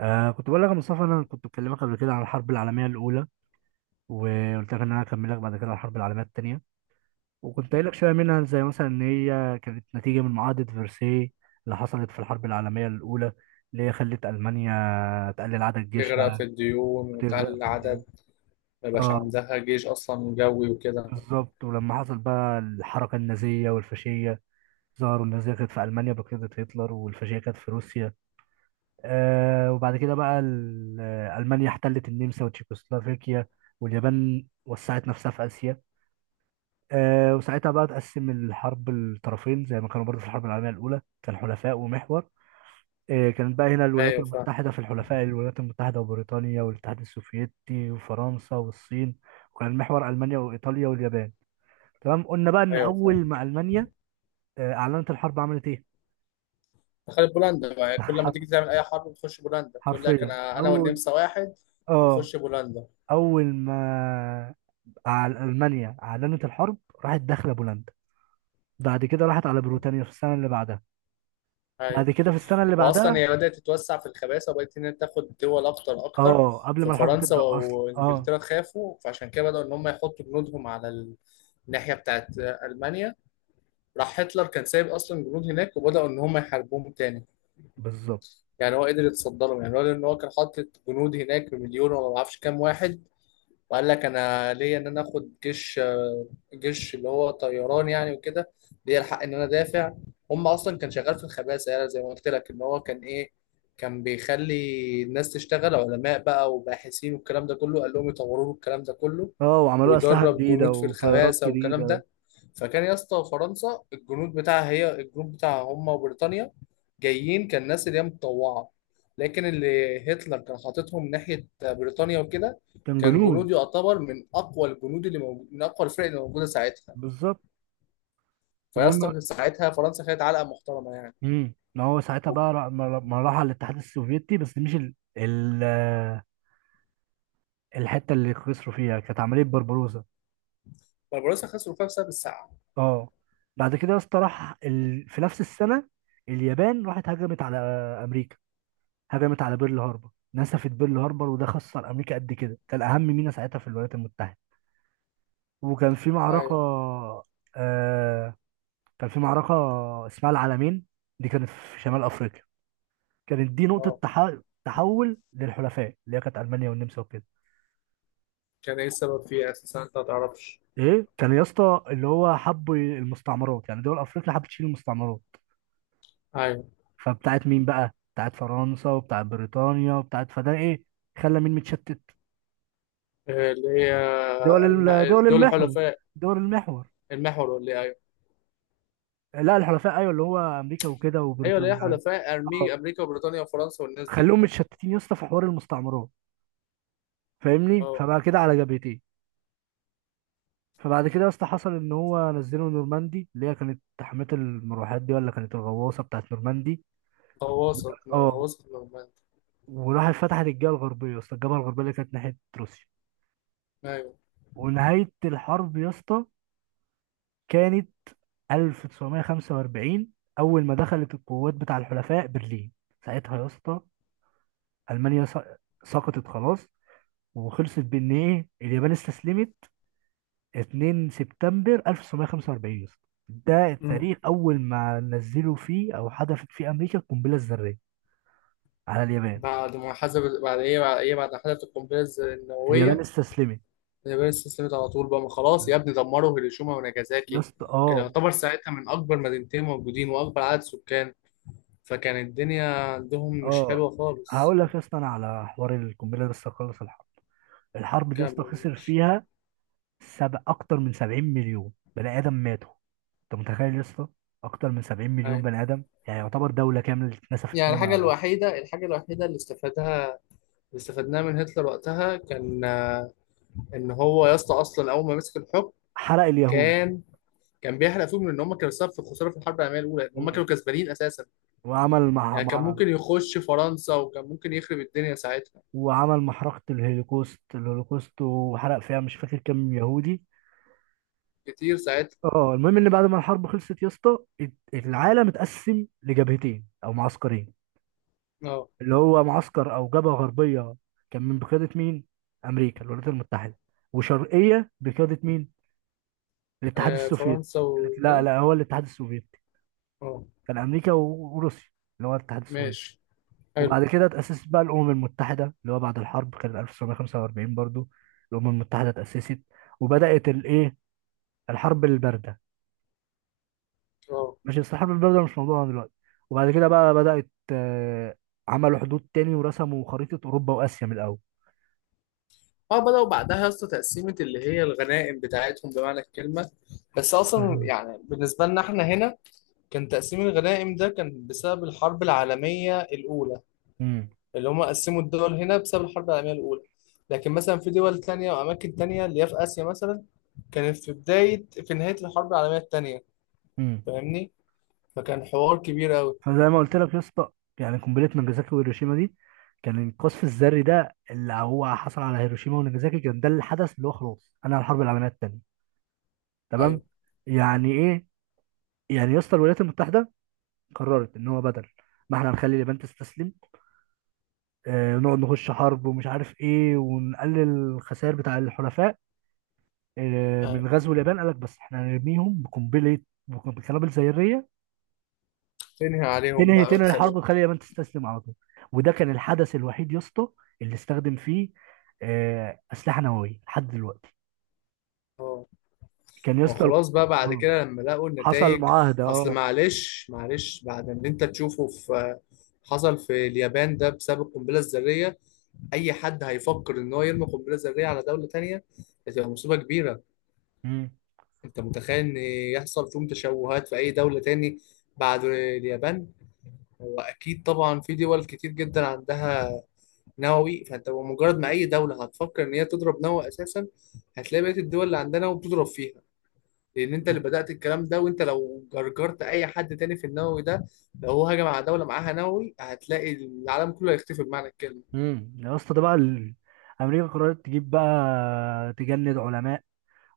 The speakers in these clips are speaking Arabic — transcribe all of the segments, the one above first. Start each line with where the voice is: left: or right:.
right: كنت بقول لك يا مصطفى، انا كنت بكلمك قبل كده عن الحرب العالميه الاولى، وقلت لك ان انا هكملك بعد كده عن الحرب العالميه الثانيه. وكنت قايل لك شويه منها، زي مثلا ان هي كانت نتيجه من معاهده فرساي اللي حصلت في الحرب العالميه الاولى، اللي هي خلت المانيا تقلل عدد
left: تغرق في
right: جيشها
left: الديون
right: وتغرق
left: وتقل
right: في
left: عدد.
right: الديون.
left: ما يبقاش
right: اه،
left: عندها جيش أصلا جوي وكده.
right: بالظبط. ولما حصل بقى الحركه النازيه والفاشيه ظهروا، النازيه كانت في المانيا بقياده هتلر، والفاشيه كانت في روسيا. وبعد كده بقى ألمانيا احتلت النمسا وتشيكوسلوفاكيا، واليابان وسعت نفسها في آسيا. وساعتها بقى تقسم الحرب الطرفين، زي ما كانوا برضه في الحرب العالمية الأولى، كان حلفاء ومحور. كانت بقى هنا الولايات
left: أيوة، فاهم.
right: المتحدة في الحلفاء، الولايات المتحدة وبريطانيا والاتحاد السوفيتي وفرنسا والصين. وكان المحور ألمانيا وإيطاليا واليابان. تمام، قلنا بقى إن
left: أيوة،
right: أول
left: فاهم.
right: ما ألمانيا أعلنت الحرب، عملت إيه؟
left: دخلت بولندا بقى، يعني كل ما
right: حرف
left: تيجي تعمل أي حرب بتخش بولندا، تقول لك
right: حرفيا،
left: أنا والنمسا واحد
right: آه
left: ونخش بولندا.
right: أول ما على ألمانيا أعلنت الحرب، راحت داخلة بولندا. بعد كده راحت على بريطانيا في السنة اللي بعدها.
left: أيوة.
right: بعد كده في السنة اللي
left: وأصلا
right: بعدها.
left: هي بدأت تتوسع في الخباثة وبقت إن هي تاخد دول أكتر أكتر.
right: اه، قبل ما الحرب
left: ففرنسا
right: تبدأ أصلا. اه،
left: وإنجلترا خافوا، فعشان كده بدأوا إن هم يحطوا جنودهم على الناحية بتاعت ألمانيا. راح هتلر كان سايب أصلا جنود هناك، وبدأوا إن هم يحاربوهم تاني.
right: بالظبط.
left: يعني هو قدر يتصدى لهم، يعني هو لان هو كان حاطط جنود هناك بمليون ولا ما اعرفش كام واحد. وقال لك انا ليا ان انا اخد جيش اللي هو طيران يعني وكده. ليا الحق ان انا دافع. هم اصلا كان شغال في الخباثه، يعني زي ما قلت لك ان هو كان ايه، كان بيخلي الناس تشتغل علماء بقى وباحثين والكلام ده كله، قال لهم يطوروا له الكلام ده كله،
right: اه، وعملوا أسلحة
left: ويدرب
right: جديدة
left: جنود في
right: وطيارات
left: الخباثه والكلام
right: جديدة.
left: ده. فكان يا اسطى فرنسا الجنود بتاعها هي، الجنود بتاعها هم وبريطانيا جايين، كان ناس اللي هي متطوعه. لكن اللي هتلر كان حاططهم ناحيه بريطانيا وكده
right: كان
left: كان
right: جنون.
left: جنود يعتبر من اقوى الجنود اللي موجود، من اقوى الفرق اللي موجوده ساعتها.
right: بالظبط.
left: فيا
right: المهم،
left: اسطى ساعتها فرنسا خدت علقه محترمه يعني.
right: ما هو ساعتها
left: و-
right: بقى ما راح على الاتحاد السوفيتي، بس مش ال... ال... آه، الحتة اللي خسروا فيها، كانت عملية بربروسا.
left: فرنسا خسروا فيها بسبب الساعه.
right: اه، بعد كده يا اسطى راح في نفس السنة، اليابان راحت هجمت على أمريكا، هجمت على بيرل هاربر، نسفت بيرل هاربر. وده خسر امريكا قد كده، كان اهم ميناء ساعتها في الولايات المتحده. وكان في معركه
left: ايوه.
right: آه كان في معركه اسمها العلمين، دي كانت في شمال افريقيا. كانت دي نقطه
left: اه.
right: تحول للحلفاء، اللي هي كانت المانيا والنمسا وكده.
left: كان ايه السبب فيها اساسا؟ انت ما تعرفش.
right: ايه، كان يا اسطى اللي هو حب المستعمرات، يعني دول افريقيا حبت تشيل المستعمرات.
left: ايوه.
right: فبتاعت مين بقى؟ بتاعت فرنسا وبتاعت بريطانيا وبتاعت، فده ايه، خلى مين متشتت؟
left: اللي هي الم...
right: دول
left: دول
right: المحور،
left: حلفاء،
right: دول المحور.
left: المحور، ولا ايه؟ ايوه.
right: لا، الحلفاء. ايوه، اللي هو امريكا وكده
left: ايوه، اللي
right: وبريطانيا.
left: هي
right: ايوه،
left: حلفاء، امريكا وبريطانيا وفرنسا والناس دي.
right: خلوهم متشتتين يا اسطى في حوار المستعمرات، فاهمني؟
left: اه.
right: فبقى كده على جبهتين. فبعد كده يا اسطى، حصل ان هو نزلوا نورماندي، اللي هي كانت حماة المروحات دي، ولا كانت الغواصه بتاعت نورماندي.
left: غواصه
right: اه،
left: غواصه نورماندي.
right: وراحت فتحت الجبهه الغربيه يا اسطى، الجبهه الغربيه اللي كانت ناحيه روسيا.
left: ايوه.
right: ونهايه الحرب يا اسطى كانت 1945، اول ما دخلت القوات بتاع الحلفاء برلين. ساعتها يا اسطى المانيا سقطت خلاص، وخلصت بان ايه اليابان استسلمت. 2 سبتمبر 1945 يا اسطى، ده
left: امم
right: التاريخ اول ما نزلوا فيه او حدثت فيه امريكا القنبله الذريه على اليابان.
left: بعد ما حسب بعد ايه، بعد ما حسبت القنبله
right: اليابان
left: النوويه؟
right: استسلمت
left: اليابان استسلمت على طول بقى، ما خلاص يا ابني، دمروا هيروشيما
right: يا
left: وناجازاكي.
right: اسطى.
left: كان
right: اه،
left: يعتبر ساعتها من أكبر مدينتين موجودين وأكبر عدد سكان، فكان الدنيا عندهم مش
right: اه،
left: حلوة خالص.
right: هقول لك يا اسطى انا على حوار القنبله ده لسه، خلص الحرب. الحرب دي يا اسطى
left: كمل
right: خسر
left: ماشي.
right: فيها اكتر من 70 مليون بني ادم ماتوا. انت متخيل يا اسطى؟ اكتر من 70 مليون
left: هاي.
right: بني ادم، يعني يعتبر دوله كامله اتنسفت
left: يعني
right: كده من
left: الحاجة
right: على الارض.
left: الوحيدة الحاجة الوحيدة اللي استفادها، اللي استفدناها من هتلر وقتها كان إن هو يا اسطى أصلا أول ما مسك الحكم
right: حرق اليهود.
left: كان كان بيحرق فيهم، لأن هم كانوا سبب في الخسارة في الحرب العالمية الأولى، هم
right: مم.
left: كانوا كسبانين أساسا.
right: وعمل مع
left: يعني كان
right: مع
left: ممكن يخش فرنسا وكان ممكن يخرب الدنيا ساعتها.
right: وعمل محرقة الهولوكوست، الهولوكوست، وحرق فيها مش فاكر كام يهودي.
left: كتير ساعتها.
right: اه، المهم ان بعد ما الحرب خلصت يا اسطى، العالم اتقسم لجبهتين او معسكرين،
left: اه.
right: اللي هو معسكر او جبهة غربية كان من بقيادة مين؟ امريكا، الولايات المتحدة. وشرقية بقيادة مين؟ الاتحاد
left: آه،
right: السوفيتي.
left: فرنسا
right: لا،
left: وكده.
right: لا، هو الاتحاد السوفيتي،
left: اه.
right: كان امريكا وروسيا، اللي هو الاتحاد السوفيتي.
left: ماشي. حلو.
right: وبعد كده اتأسست بقى الأمم المتحدة، اللي هو بعد الحرب كان 1945 برضو الأمم المتحدة اتأسست. وبدأت الايه؟ الحرب البارده.
left: اه،
right: ماشي، بس الحرب البارده مش موضوعنا دلوقتي. وبعد كده بقى بدات، عملوا حدود تاني ورسموا خريطه اوروبا واسيا من الاول.
left: اه، بدأوا بعدها يا اسطى تقسيمة اللي هي الغنائم بتاعتهم بمعنى الكلمة. بس أصلا
right: مهم.
left: يعني بالنسبة لنا احنا هنا كان تقسيم الغنائم ده كان بسبب الحرب العالمية الأولى،
right: امم
left: اللي هم قسموا الدول هنا بسبب الحرب العالمية الأولى. لكن مثلا في دول تانية وأماكن تانية اللي هي في آسيا مثلا كانت في نهاية الحرب العالمية التانية.
right: امم
left: فاهمني؟ فكان حوار كبير أوي.
right: فزي ما قلت لك يا اسطى، يعني قنبله ناجازاكي وهيروشيما دي، كان القصف الذري ده اللي هو حصل على هيروشيما وناجازاكي، كان ده الحدث اللي هو خلاص انا الحرب العالميه الثانيه. تمام.
left: أيوه.
right: يعني ايه؟ يعني يا اسطى، الولايات المتحده قررت ان هو بدل ما احنا نخلي اليابان تستسلم، نقعد نخش حرب ومش عارف ايه، ونقلل الخسائر بتاع الحلفاء من
left: أيوه.
right: غزو اليابان، قال لك بس احنا هنرميهم بقنبله، بقنابل ذريه.
left: تنهي عليهم
right: تنهي
left: بقى
right: تنهي الحرب،
left: وتخليهم.
right: وتخلي اليابان تستسلم على طول. وده كان الحدث الوحيد يا اسطى اللي استخدم فيه اسلحه نوويه لحد دلوقتي.
left: اه.
right: كان يا اسطى
left: وخلاص بقى، بعد
right: آه،
left: كده لما لقوا
right: حصل
left: النتائج.
right: معاهده.
left: اصل
right: اه.
left: معلش، معلش، بعد اللي انت تشوفه في، حصل في اليابان ده بسبب القنبله الذريه، اي حد هيفكر ان هو يرمي قنبله ذريه على دوله تانية هتبقى مصيبه كبيره.
right: مم.
left: انت متخيل ان يحصل فيهم تشوهات في اي دوله تاني بعد اليابان؟ هو اكيد طبعا في دول كتير جدا عندها نووي، فانت مجرد ما اي دوله هتفكر ان هي تضرب نووي اساسا، هتلاقي بقيه الدول اللي عندها نووي بتضرب فيها، لان انت اللي بدات الكلام ده. وانت لو جرجرت اي حد تاني في النووي ده، لو هو هجم على دوله معاها نووي، هتلاقي العالم كله هيختفي بمعنى الكلمه.
right: يا اسطى ده بقى امريكا قررت تجيب بقى، تجند علماء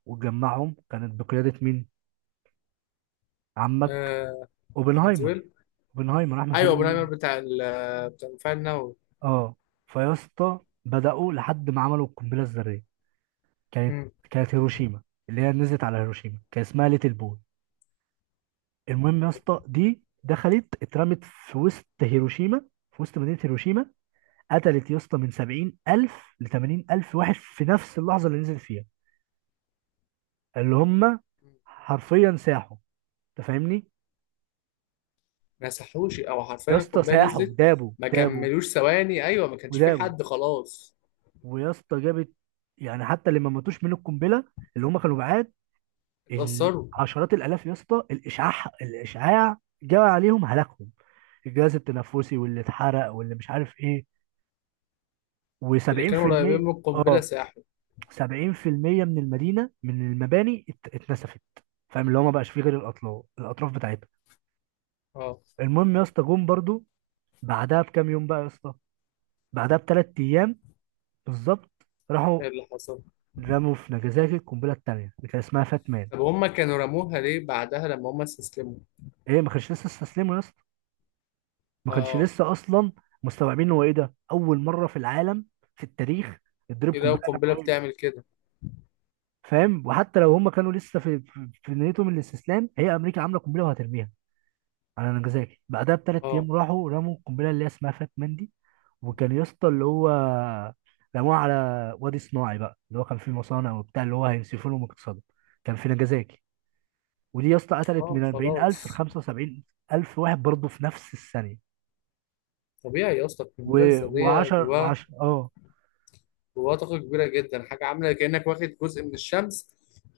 right: وتجمعهم. كانت بقياده مين؟ عمك
left: آه، احمد
right: اوبنهايمر.
left: زويل.
right: اوبنهايمر احمد
left: ايوه، ابو
right: زويل.
left: نمر بتاع بتاع المفاعل النووي.
right: اه، فيا اسطى بدأوا لحد ما عملوا القنبلة الذرية. كانت
left: مم.
right: كانت هيروشيما، اللي هي نزلت على هيروشيما كان اسمها ليتل بوي. المهم يا اسطى دي دخلت اترمت في وسط هيروشيما، في وسط مدينة هيروشيما. قتلت يا اسطى من 70 ألف ل 80 ألف واحد في نفس اللحظة اللي نزلت فيها، اللي هم حرفيا ساحوا، انت فاهمني؟
left: مسحوش، او
right: يا
left: حرفيا
right: اسطى
left: القنبله
right: ساحوا،
left: نزلت.
right: دابوا،
left: ما
right: دابوا،
left: كملوش ثواني، ايوه، ما كانش في
right: ودابوا.
left: حد خلاص.
right: ويا اسطى جابت، يعني حتى اللي ما ماتوش من القنبلة، اللي هم كانوا بعاد، ال-
left: اتأثروا.
right: عشرات الالاف يا اسطى. الاشعاع، الاشعاع جاء عليهم هلاكهم، الجهاز التنفسي، واللي اتحرق، واللي مش عارف ايه.
left: اللي كانوا قريبين
right: و70%.
left: من القنبله
right: اه،
left: ساحوا.
right: 70% من المدينه، من المباني اتنسفت. فاهم اللي هو ما بقاش فيه غير الاطراف بتاعتها.
left: اه.
right: المهم يا اسطى جم برضو بعدها بكام يوم بقى يا اسطى، بعدها بثلاث ايام بالظبط، راحوا
left: ايه اللي حصل؟
right: رموا في ناجازاكي القنبله الثانيه، اللي كان اسمها فاتمان.
left: طب هم كانوا رموها ليه بعدها لما هم استسلموا؟
right: ايه، ما كانش لسه استسلموا يا اسطى، ما كانش
left: اه.
right: لسه اصلا مستوعبين هو ايه ده. اول مره في العالم، في التاريخ، تضرب
left: ايه ده؟
right: قنبله
left: القنبله
right: نوويه.
left: بتعمل كده؟
right: فاهم؟ وحتى لو هم كانوا لسه في نيتهم الاستسلام، هي امريكا عامله قنبله وهترميها على نجازاكي، بعدها بثلاث
left: اه.
right: ايام راحوا رموا القنبله اللي هي اسمها فات مندي. وكان يا اسطى اللي هو رموها على وادي صناعي بقى، اللي هو كان فيه مصانع وبتاع، اللي هو هينسفوا لهم اقتصادهم، كان في نجازاكي. ودي يا اسطى قتلت
left: اه،
right: من 40,000 ل
left: خلاص.
right: 75,000 واحد برضه في نفس الثانيه.
left: طبيعي يا اسطى القنبله
right: و10،
left: الذريه جواها
right: و10. اه.
left: جواها طاقه كبيره جدا، حاجه عامله كانك واخد جزء من الشمس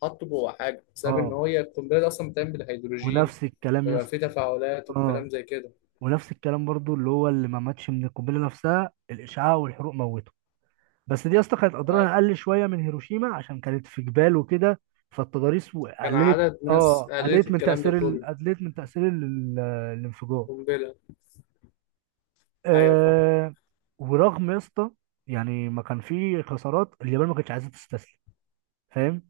left: حاطه جوه حاجه، بسبب ان
right: اه،
left: هي القنبله دي اصلا بتعمل بالهيدروجين،
right: ونفس الكلام يا
left: بيبقى فيه
right: اسطى.
left: تفاعلات
right: اه،
left: وكلام زي كده.
right: ونفس الكلام برضو، اللي هو اللي ما ماتش من القنبله نفسها، الاشعاع والحروق موته. بس دي يا اسطى كانت
left: آه،
right: اضرارها اقل شويه من هيروشيما، عشان كانت في جبال وكده، فالتضاريس و-
left: كان
right: قللت
left: عدد ناس
right: اه
left: قالت
right: قللت من
left: الكلام ده
right: تاثير ال...
left: كله.
right: قللت من تاثير ال... ال- الانفجار.
left: قنبله. ايوه فاهم.
right: آه ورغم يا اسطى، يعني ما كان في خسارات، اليابان ما كانتش عايزه تستسلم، فاهم؟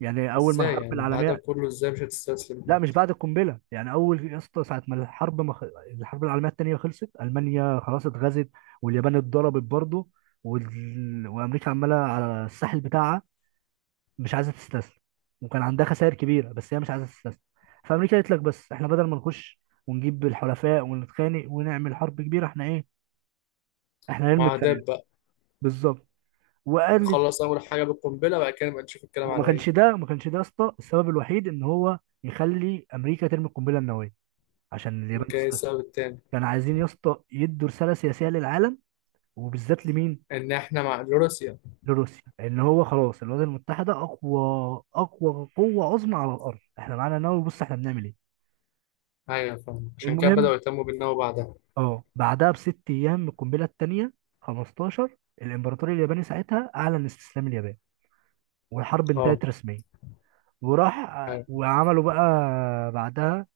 right: يعني اول ما
left: ازاي
right: الحرب
left: يعني؟ بعد ده
right: العالميه،
left: كله ازاي مش هتستسلم
right: لا، مش
left: حتى؟
right: بعد القنبله، يعني اول يا اسطى، ساعه ما الحرب ما خ... الحرب العالميه الثانيه خلصت، المانيا خلاص اتغزت، واليابان اتضربت برضه، وامريكا عماله على الساحل بتاعها، مش عايزه تستسلم، وكان عندها خسائر كبيره، بس هي مش عايزه تستسلم. فامريكا قالت لك بس احنا بدل ما نخش ونجيب الحلفاء ونتخانق ونعمل حرب كبيره، احنا ايه، احنا نرمي الكلام.
left: معادات بقى.
right: بالظبط. وقالت.
left: نخلص اول حاجه بالقنبله، بعد كده نبقى نشوف الكلام
right: وما
left: على ايه.
right: كانش ده، ما كانش ده يا اسطى السبب الوحيد ان هو يخلي امريكا ترمي القنبله النوويه عشان
left: ما
right: اليابان
left: كان إيه
right: تستسلم.
left: السبب التاني؟
right: كانوا عايزين يا اسطى يدوا رساله سياسيه للعالم، وبالذات لمين؟
left: ان احنا مع روسيا.
right: لروسيا، ان هو خلاص الولايات المتحده اقوى، اقوى قوه عظمى على الارض، احنا معانا نووي، بص احنا بنعمل ايه.
left: ايوه فاهم، عشان كده بداوا
right: المهم،
left: يهتموا بالنووي بعدها.
right: اه، بعدها بست ايام القنبله الثانيه، 15 الامبراطور الياباني ساعتها اعلن استسلام اليابان، والحرب
left: اه.
right: انتهت رسميا. وراح
left: أيوة.
right: وعملوا بقى بعدها،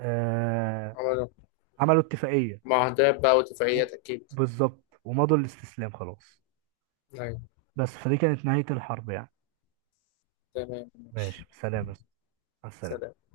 right: آه
left: عملوا.
right: عملوا اتفاقيه،
left: معاهدات بقى
right: و-
left: واتفاقيات أكيد.
right: بالظبط، ومضوا الاستسلام خلاص.
left: أيوة.
right: بس فدي كانت نهايه الحرب يعني.
left: تمام ماشي.
right: ماشي، سلام. السلام.
left: سلام.